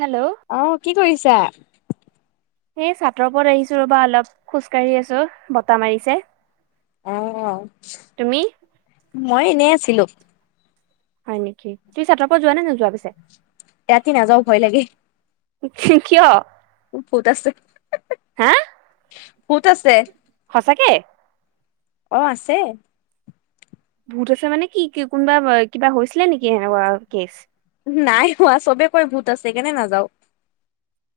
Hello? অ', কি কৰিছা? স, চাটৰ ওপৰত আহিছো ৰ'বা অলপ খোজ কাঢ়ি আছো বতাহ মাৰিছে। অ', তুমি মই এনেই আছিলো। হয় নেকি তুমি চাতাটৰ পৰা যোৱা নে নো যোৱা পিছে? ৰাতি নাযাও ভয় লাগে। কিয়? ভুত আছে হা ভুত আছে। সঁচাকে? অ', আছে। ভূত আছে মানে, কি কোনোবা কিবা হৈছিলে নেকি সেনেকুৱা কেচ? নাই হোৱা চবেকৈ ভোত আছে কেনে নাযাও।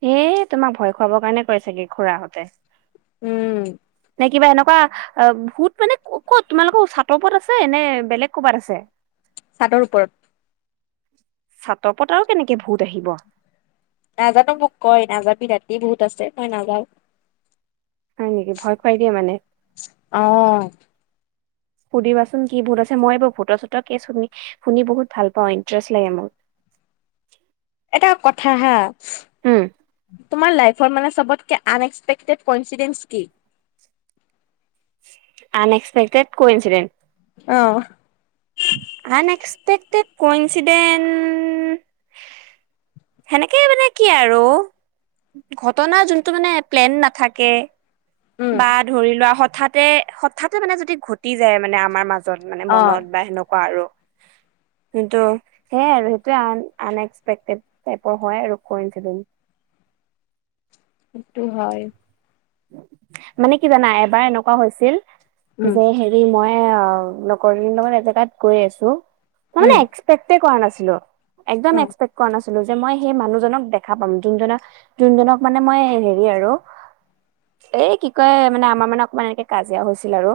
এ, তোমাক ভয় খুৱাবৰ কাৰণে কয় চাগে খুৰাহঁতে। উম। নে কিবা এনেকুৱা অ', ভুত মানে ক'ত তোমালোকৰ চাটৰওপৰত আছে নে বেলেগ ক'ৰবাত আছে? ছাটৰ ওপৰত। ছাতৰ ওপৰত আৰু কেনেকে ভূত আহিব? নাজানো মোক কয় নাযাবি ৰাতি বহুত আছে মই নাযাও। হয়, নেকি ভয় খুৱাই দিয়ে মানে। অ [inaudible] সুধিবাচোন কি ভূত আছে মই এইবোৰ ভূতৰ চোতৰ কেচ শুনি শুনি বহুত ভাল পাওঁ ইণ্টাৰেষ্ট লাগে মোৰ। এটা কথা হা উম তোমাৰ লাইফৰ মানে চবতকে আনএ্সপেক্টেড ক' ইঞ্চিদেঞ্চ কি? আনএক্সপেক্তেদ ক' ইঞ্চিডেঞ্চ? অ'। আন একক্সপেকটেড ক' ইচিডেণ্ট সেনেকেই মানে কি আৰু ঘটনাৰ যোনটো মানে প্লেন নাথাকে। উম বা ধৰি লোৱা হঠাতে হঠাতে মানে যদি ঘটি যায় মানে আমাৰ মাজত মানে অ মনত বা সেনেকুৱা আৰু কিন্তু সেইয়াই আৰু সেইটোয়ে আন আন এক্সপেক্টেড টাইপৰ হয় আৰু কৰিছিলম। সেইটো হয়। মানে কি জানা এবাৰ এনেকুৱা হৈছিল উম যে মই অ', লগৰীৰ লগত এজেগাত গৈ আছো মই উম মানে এক্সপেক্টে কৰা নাছিলো একদম উম এক্সেপেক কোৱা নাছিলো যে, মই সেই মানুহজনক দেখা পাম, যুনজনক, যোনজনক মানে মই হেৰি আৰু এ কি কয় মানে আমাৰ মানে অকমান এনেকে কাজিয়া হৈছিল আৰু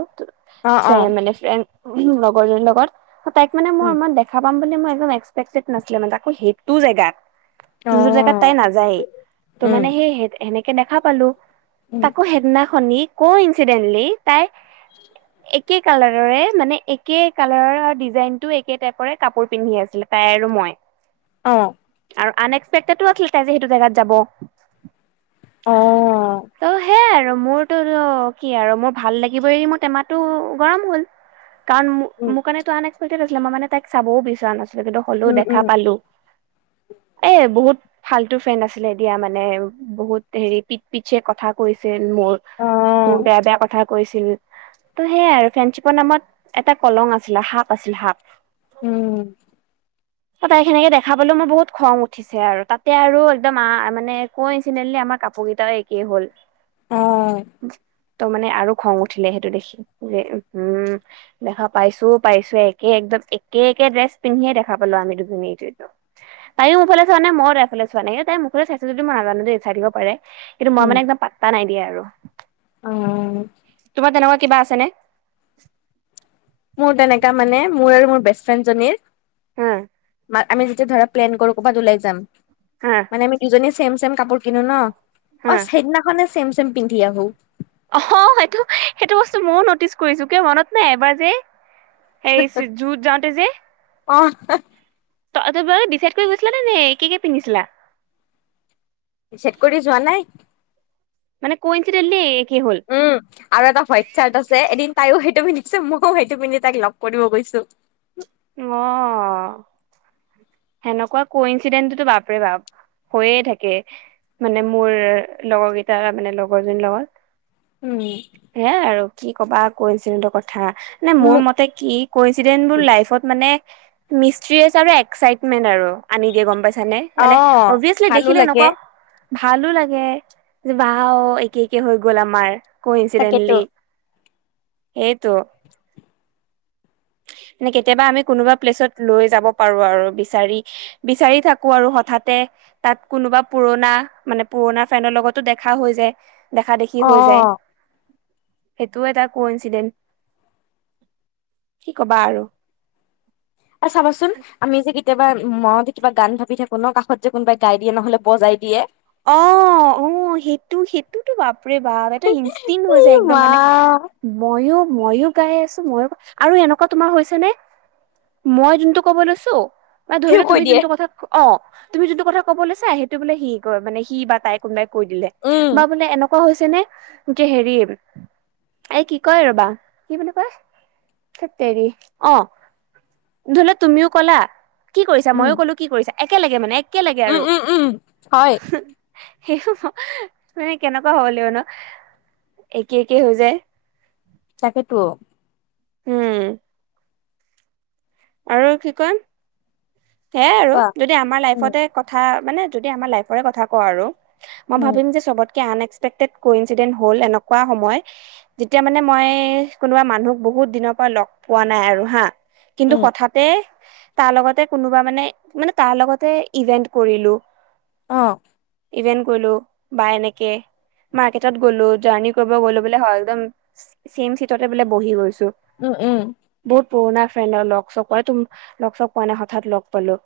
অ অ ফণ মানে ফ্ৰেইণ্ড, ওহোঁ লগৰ জনীৰ লগত তাইক মানে মই উম ইমান দেখ দেখা পাম বুলি মই একদম এক্সপেক্টেড নাছিলে মানে, তাকো সেইটো জেগাত। অ যোনটো জেগাত তাই নাযায়েই, ত উম মানে সেই সেনেকে দেখা পালো উম তাকো সেইদিনাখন নি ক-ইনঞ্চিডেন্টলি তাই [inaudible] একে কালাৰৰে মানে, একে কালাৰৰ ডিজাইনটো একে টাইপৰে কাপোৰ পিন্ধি আছিলে, তাই আৰু মই। অ' আৰু আন-এক্সপেক্টেডো আছিলে তাই যে, সেইটো জেগাত যাব। অহ' অ' সেয়াই আৰু মোৰটো নো কি আৰু মোৰ ভাল লাগিব এৰি, মোৰ টেমাটো গৰম হ'ল। [inaudible] কাৰণ মোৰ, উম মোৰ কাৰণে টো আন এক্সপেকটেড আছিলে, মই মানে তাইক চাবও বিচৰা না কিন্তু হ'লেও উম দেখা উম পালো। এ বহুত ফাল্তু ফ্ৰেণ্ড আছিলে দিয়া মানে, বহুত হেৰি পিক পিক চে কথা কৰিছিল মোৰ, অ মোৰ বেয়া বেয়া কথা কৈছিল। ত' সেয়াই আৰু ফ্ৰেণ্শ্বিপৰ নামত এটা কলং আছিলে, সাপ আছিল সাপ। উম তহ তাইক সেনেকে দেখা পালোঁ, মোৰ বহুত খং উঠি চে আৰু তাতে আৰু একদম আ মানে ক-ইঞ্চিদেণ্টলী আমাৰ কাপোৰ কেইটাও এক কি হ'ল? অ ত' মানে আৰু খং উঠিলে, সেইটো দেখি যে হে উম, উম। দেখা পাইছোও পাইছো, একে একদম একে-একে ড্ৰেছ পিন্ধিয়ে দেখা পালো আমি দুজনীটো। তাইও মোৰ ফালে চোৱা নাই, মই তাইফালে চোৱা নাই, কিন্তু তাই মোৰফালে চাইছে যদি মই নাজানো দেই, চাই থাকিব পাৰে। কিন্তু মই উম মানে একদম পাত্তা নাই দিয়া আৰু অ তোমাৰ তেনেকুৱা কিবা আছেনে? মোৰ তেনেকা মানে, মোৰ আৰু মোৰ বেষ্ট ফ্ৰেণ্ডজনীৰ উম বা আমি যেতিয়া ধৰা প্লেন কৰো, ক'বাত লাই যাম। উম মানে আমি দুজনীয়ে চেম, চেম কাপোৰ কিনো ন, হা অ' সেইদিনাখনে চেম, চেম পিন্ধি আহো। অ'হ' সেইটো, সেইটো বস্তু মইও নটিচ কৰিছো, কিয় মনত নাই এবাৰ যে, এই যুত যাওঁতে যে। অ তই তোমালোকে ডিচাইড কৰি গৈছিলা নে? নে কি কি পিন্ধিছিলা। চেট কৰি দি যোৱা নাই। মানে ক-ইঞ্চিদেণ্টলি একে হ'ল। উম আৰু এটা হোৱাইট চাৰ্ট আছে এদিন তাইও সেইটো পিন্ধিছে, মইও সেইটো পিন্ধি তাইক লগ কৰিব গৈছো। অ' সেনেকুৱা ক-ইঞ্চিডেণ্টতো বাপৰে বাপ হৈয়ে থাকে। মানে মোৰ লগৰ কেইটাৰ মানে লগৰ জনীৰ লগত উম হেয়াই আৰু কি ক'বা ক-ইনচিডেণ্ট ৰ কথা, নে মোৰ মোক মতে কি ক-ইনচিডেণ্ট বোৰ লাইফত নে মিস্ত্ৰী হিচাপে একাইটমেন্ট আৰু, আনি দিয়ে গম পাইছানে। অ মানে অবভিয়াছলী ভালো দেখিলে লাগে এনেকুৱা ভালো লাগে যে, ৱাহ ও একে একে হৈ গ'ল আমাৰ। তাকেতো ক-ইনচিডেণ্টলী এইটো। [unintelligible] মানে, কেতিয়াবা আমি কোনোবা প্লেচত লৈ যাব পাৰো আৰু বিচাৰি বিচাৰি থাকো আৰু হঠাতে। তাত কোনোবা পুৰণা, মানে পুৰণা ফ্ৰেইণ্ড ৰ লগতো দেখা হৈ যায়। দেখা-দেখি হৈ যায়। অ সেইটোও এটা ক-ইনঞ্চিডেণ্ট। কি কবা আৰু অ', চাবাচোন আমি যে কেতিয়াবা মতে, কিবা গান ভাবি থাকো ন কাষত যে কোনোবাই গাই দিয়ে নহলে বজাই দিয়ে অ', সেইটো সেইটোতো বাপ বাপৰে বাপ এটা ইনষ্টিণ্ট হৈ ই যায় একদম মা মানে ময়ো ময়ো গাই আছো, ময়ো আৰু এনেকুৱা তোমাৰ হৈছে নে মই যোনটো ক'ব লৈছো মান ধৰি সিও লোৱা কৈ তুমি দিয়ে যোনটো কথা অ', ুমি যোনটো কথা ক'বলৈ চা সেইটো বোলে সি ক মানে সি বা তাই কোনবাই কৈ দিলে উম বা বোলে এনেকুৱা হৈছে নে যে হেৰি এই কি কয় ৰবা, কি বুলি কয়ৰ অ', ধৰিলেও তুমিও ক'লা, কি কৰিছা উম ময়ো ক'লো কি কৰিছা, একে লগে মানে একেল লগে উম আৰু উম, উম, হয় সেই মানে, কেনেকুৱা হব লাগিব ন একে একে হৈ যায় তাকেইতো উম, আৰু কি কম সেয়াই আৰু কোৱা যদি আমাৰ উম লাইফতে উম [unintelligible] আন এক্সপেক্টেড ইডেট হল এনেকুৱা সময় যেতিয়া মানে মই কোনোবা মানুহক বহুত দিনৰ পৰা লগ পোৱা নাই আৰু হা কিন্তু উম হঠাতে তাৰ লগতে কোনোবা মানে মানে তাৰ লগতে ইভেন্ট কৰিলো অ', ইভেন্ট গলো বা এনেকে মাৰ্কেটত গ'লো জাৰ্ণি কৰিব গ'লো, বোলে একদম চছেম চিটতে বোলে বহি গৈছো উম, উম, বহুত পুৰণা ফ্ৰেড লগ চ ত লগচক পোৱা নাই হঠাৎ লগ পালো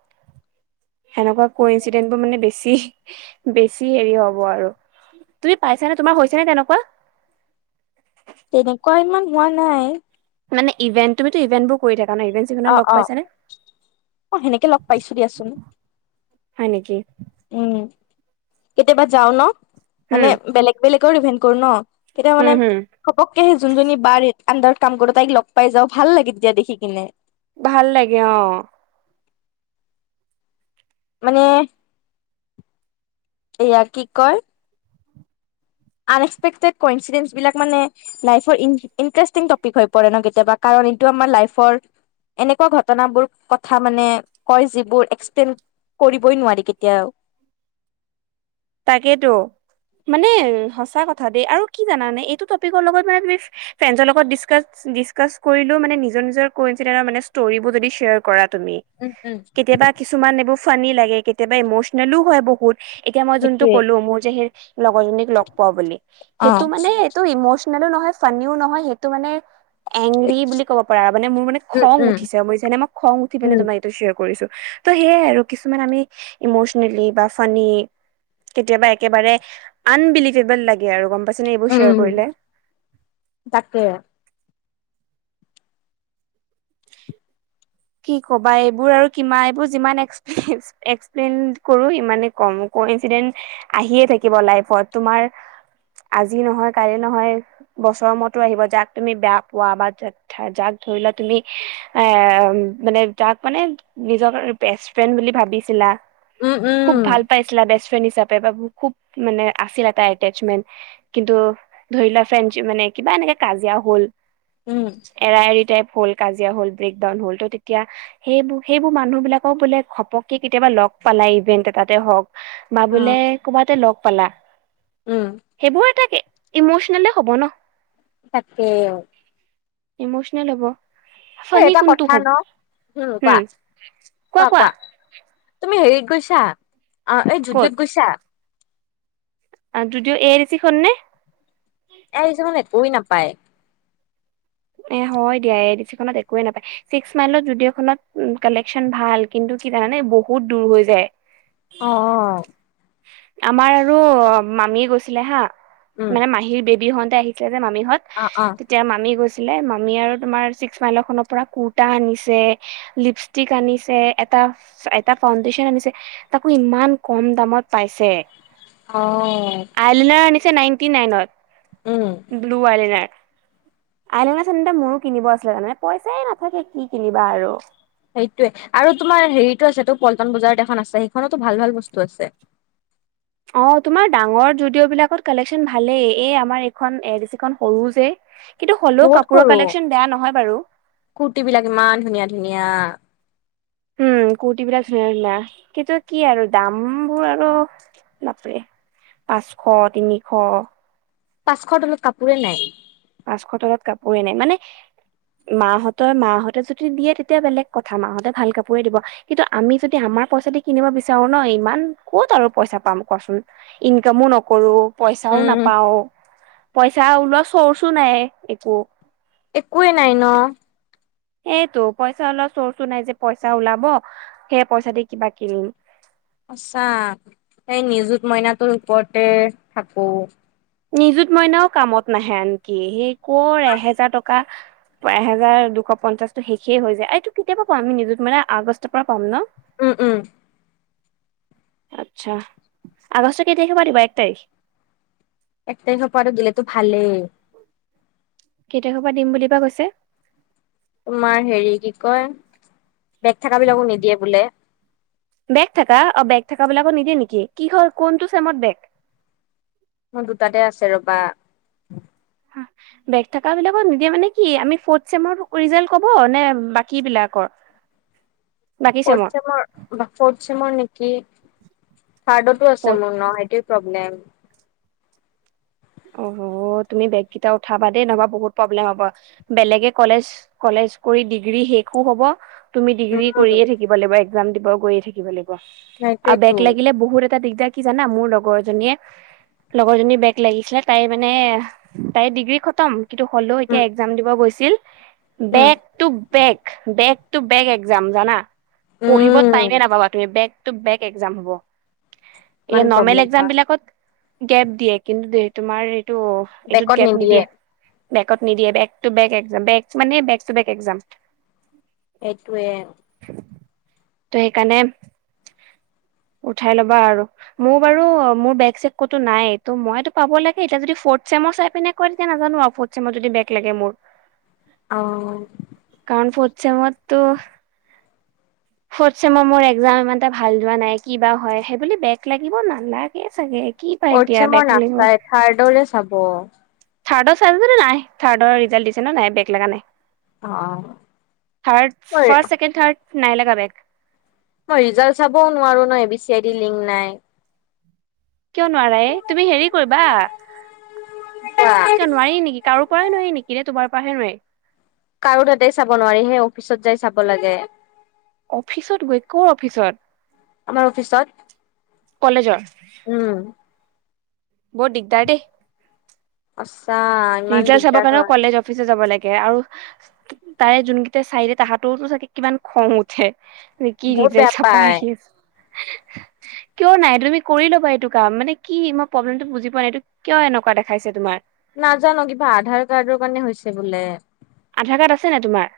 সেনেকুৱা কৈ ইনঞ্চিডেণ্ট বোৰ মানে বেছি বেছি হেৰি হব আৰু তুমি পাইছ নে, তোমাৰ হৈছে নে তেনেকুৱা তেনেকুৱা ইমান হোৱা নাই মানেভন্ তুম ইভন্বোৰ কৰি থাকা নভে অ, 'অ', অ', সেনেকে লগ পাইছো দিয়াচোন হয় নেকি? উম, কেতিয়াবা যাও ন মানে, হুম বেলেগ বেলেগৰ ইভেন্ট কৰো ন কেতিয়া মানে হুম হুম হপককেহি যোনজনী বাৰ আণ্ডাৰত কাম কৰো তাইক লগ পাই যাওঁ, ভাল লাগে দিয়া দেখি কিনে ভাল লাগে অ', মানে এয়া কি কয় আন এক্সপেকটেড কৈ ইঞ্চিডেন্টবাক মানে লাইৰ ইটাৰেষ্টিং টপিক হৈ পৰে ন কেতিয়াবা কাৰণ, এইটো আমাৰ লাইফৰ এনেকুৱা ঘটনাবোৰ কথা মানে, কয় যিবোৰ এক্সপ্লেন কৰিবই নোৱাৰি কেতিয়াও তাকেতো মানে, সচা কথা দেই আৰু কি জানানে এইটো টপিকৰ লগত মানে ফ্ৰেণ্ডৰ লগত ডিচকাচ ডিচকাছ কৰিলও মানে, নিজৰ নিজৰ কঞ্চি মে ষ্টৰিবোৰ যদি শ্বেয় কৰা তুমি উম উম কেতিয়াবা কিছুমান এইবোৰ ফানি লাগে, কেতিয়াবা ইমচনেলো হয় বহুত মই যোনটো সেইটোৱে ক'লো মোৰ যে সেই লগৰজনীক লগ পোৱা বুলি অ সেইটো মানে টো ইমচনেলো নহয়, ফানিও নহয়, সেইটো মানে এংৰি বুলি ক'ব পাৰা মানে, মোৰ মানে উম খং উম উঠিছে ম যেনে মই খং উঠি পিনে উম তোমাৰ কৰিছো ত সেয় আৰু কিছুমান আমি ইমচনেলি বা ফ কেতিয়াবা একেবাৰে আনবিলিভেবল লাগে আৰু গম পাইছেনে এইবোৰ শ্বেয়াৰ উম কৰিলে। তাকে। [inaudible] কি ক'বা এইবোৰ আৰু কিমানা এইবোৰ যিমান এক্সপজ এক্সপ্লেইন কৰো ইমানে কম কনচিডেন্ট আহিয়ে থাকিব লাইফত তোমাৰ। আজি নহয়, কালি নহয় বছৰ মুৰতো আহিব যাক তুমি বেয়া পোৱা বা য-যাক ধৰি লোৱা তুমি এ, মানে যাক মানে নিজৰ বেষ্ট ফ্ৰেণ্ড বুলি ভাবিছিলা। উম খুব উম ভাল পাইছিলা বেষ্ট ফ্ৰেণ্ড হিচাপে বা খুব মানে আছিলে তাৰ এটেচমেণ্ট। কিন্তু ধৰি লোৱা ফ্ৰেঞ্চ মানে কিবা এনেকে কাজিয়া হ'ল। উম এৰা এৰি তাই হ'ল কাজিয়া হ'ল ব্ৰেকডাউন হ'ল ত তেতিয়া সেইবোৰ, সেইবোৰ মানুহ বিলাকও বোলে ঘপকে কেতিয়াবা লগ পালাই ইভেন্ট এটাতে হওক। কিবা অ বোলে কবাতে লগ পালা উম সেইবোৰ এটা ইমচনেলে হ'ব ন। তাকে। ইমোচনেল হ'ব। এই ফানী এটা কোনটো কথা হ'ব ন উম, কোৱা, কোৱা, কোৱা। তুমি হেৰিত গৈছা অ, এই ক'ত জুডীয়ত গৈছা? আৰু জুডীয়ৰ এ ই চি খননে। এয়া হিচাপত একোৱেই নাপায়। এ হয় দিয়া এক দি চি খনত একোৱে নাপায়। ছিক্স মাইলত যুদিঅ' খনত কালেকচন ভাল কিন্তু কি জানানে বহুত দূৰ হৈ যায়। অ', অ'। আমাৰ আৰু মামী গৈছিলে হা উম মানে মাহীৰ বেবী হত আহি এতিয়া যে মামিহত অ', অ'। যেতিয়া মামী গৈছিলে মামী আৰু তোমাৰ ছিক্স মাইলখনৰ পৰা কুৰ্তা আনিছে। লিপষ্টিক আনিছে, এটা, এটা ফাউণ্ডেচন আনিছে। তাকো ইমান কম দামত পাইছে। অ'। আইলিনাৰ আনিছে নাইনটি উম নাইনত ব্লু আইলিনাৰ আইলনা, চাইলিনা মোৰো কিনিব আছিলে তাৰমানে পইচাই নাথাকে কি কিনিবা আৰু। সেইটোয়েটো আৰু তোমাৰ হেৰিটো আছেতোপল্টন বজাৰত এখন আছে সেইখনতো ভাল, ভাল বস্তু আছে। অ, তোমাৰ ডাঙৰ যদিঅ' বিলাকত কালেকচনত ভালেই এই আমাৰ এইখন এ দি চি খন সৰু যে কিন্তু হ'লেও কাপোৰৰ কালেকচন বেয়া নহয় বাৰু। কুুতি বিলাক ইমান ধুনীয়া, ধুনীয়া। উম, কুৰ্তি বিলাক ধুনীয়া, ধুনীয়া কিন্তু কি আৰু দামবোৰ আৰু বাপৰে পাচশৰ, তিনিশ পাচশৰ তলত কাপোৰে নাই। পাচশৰ তলত কাপোৰে নাই মানে। মা হতৰ মা হতে যদি দিয়ে তেতিয়া বেলেগ কথা মা হতে ভাল কাপোৰে দিব। কিন্তু আমি যদি আমাৰ পইচা দি কিনিব বিচাৰো ন ইমান ক'ত আৰু পইচা পাম কোৱাচোন। ইনকামো নকৰো। পইচাও উম নাপাও, পইচা ওলোৱা চৰ্চো নাই একো। একোৱেই নাই ন। সেইটো পইচা ওলোৱা চৰ্চো নাই যে পইচা ওলাব সেই পইচাতে কিবা কিনিম। সচা এই নিযুত মইনাটোৰ ওপৰতে থাকো। নিজুত মইনাও কামত নাহে আনকি সি কৰ এহেজাৰ টকা এহেজাৰ দুশ পঞ্চাশ টো শেষেই হৈ যায় এইটো কেতিয়া পৰা পাম আমি নিজত মানে আগষ্টৰ পৰা পাম ন উম উম আচ্ছা আগষ্ট কেই তাৰিখৰ পৰা দিব এক তাৰিখ এক তাৰিখৰ পৰাটো দিলে তো ভালে কেই তাৰিখৰ পৰা দিম বুলি বা কৈছে তোমাৰ হেৰি কি কয় বেগ থকা বিলাকো নিদিয়ে বোলে বেগ থাকা অ বেগ থাকা বিলাকক নিদেয়ে নেকি কি হয় কোনটো চেমত বেগ মোৰ দুটাতে আছে ৰবা হা বেগ থাকা বিলাকত নিদিয়ে মানে কি আমি ফত চেমত ৰিজালট কব নে বাকী বিলাকৰ [inaudible] বাকী ফ চেমৰ চৰ নেকি থ্ডতো আছে ফৰ্থ মোৰ নটো প্ৰব্লেম অ তুমি বেগ কটা উঠাবা দেই নহা বহুতব্লে কলেজ কৰি ডিগ্ৰী শেষো হব তুমি ডিগ্ৰী উম কৰিয়ে থাকিব লাগিব একজাম দিব গৈয়ে থাকিব লাগিব আৰু সেইটোৱেতো বেগ লাগিলে বহুত এটা দিগদাৰ কি জানা মোৰ লগৰজনীয়ে লগৰজনী বেগ লাগি আছিলে তাই মানে তাই ডিগ্ৰী খতম কিন্তু হ'লেও উম এতিয়া একজাম দিব গৈছিল উম বেগ ট বেগ বেগ ট বেগ একজাম জানা পঢ়িব উম, টাইমে নাপাবা তুমি বেগ বেগ একজাম হ'ব ইমান এয়া নৰ্মেল প্ৰব্লেম একজাম হয়, বিলাকত গেপ দিয়ে কিন্তু তোমাৰ এইটো এইটোত গেপ নিদিয়ে বেকত নিদিয়ে বেক ট বেকে মানে বেক ট বেক এক্ এইেইটোৱে ত সেইকাৰণে উঠাই ল'বা আৰু মোৰ বাৰু মোৰ বেগ চেগ ক'তো নাই তো মইতো পাব লাগে এতিয়া যদি ফৰ্থ চেমৰ চাই পনেয় তেতিয়া নাজানো আৰু ফথ চেম য বেগ লাগে মোৰ অ কাৰণ পছে মত তো [inaudible] ফৰ্থ চেমৰ মোৰ এক্জাম ইমান এটা ভাল যোৱা নাই কিবা হয় সেইব বেগ লাগিব নালাগে চাগে কি পাই ফৰ্থ এতিয়া চেমৰ বেকুলঙৰ নাচাই থাৰ্ডলে চাব থাৰ্ডৰ চাই নাই থাৰ্ড ৰিজাল্ট দিছে নাই বেগ লগা নাই অ'। থাৰ্ড মই ফাৰ ছেকেণ্ড থাৰ্ড নাই লগা বেগ মই ৰিজাল্ট চাবও নোৱাৰো ন A B C I D link নাই কিয় নোৱাৰাই তুমি হেৰি কৰিবা কিয় নোৱাৰি নেকি কাৰ প পৰা নি নেকি তোমাৰ পৰাাহে নোৱি কাৰো তাতে চাব নোৱাৰি সেই অফিচত যাই চাব লাগে অফিচত গৈ ক অফিচত আমাৰ অফিচত কলেজৰ উম বহত ডিগদাে আ্ছা ইমান দিগদাৰ হয় অফিচ যাব লাগে আৰু তাৰে যোনকেইট চাই দে তাহাঁতৰতো চাগে কিমান খং উঠে কি বহুত ৰীতে বেয়া চপাই পায়। আহ আছ [inaudible] কিয় নাই তুমি কৰি ল'বা এইটো কাম মানে কি মই প্ৰব্লেমতটো বুজি পোৱা নাই এইটো কিয় এনেকুৱা দেখাইছে তোমাৰ নাজান কিবা আধাৰ কাৰ্ডৰ কাৰণে হৈছে বোলে আধাৰ কাৰ্ড আছেনে তোমাৰ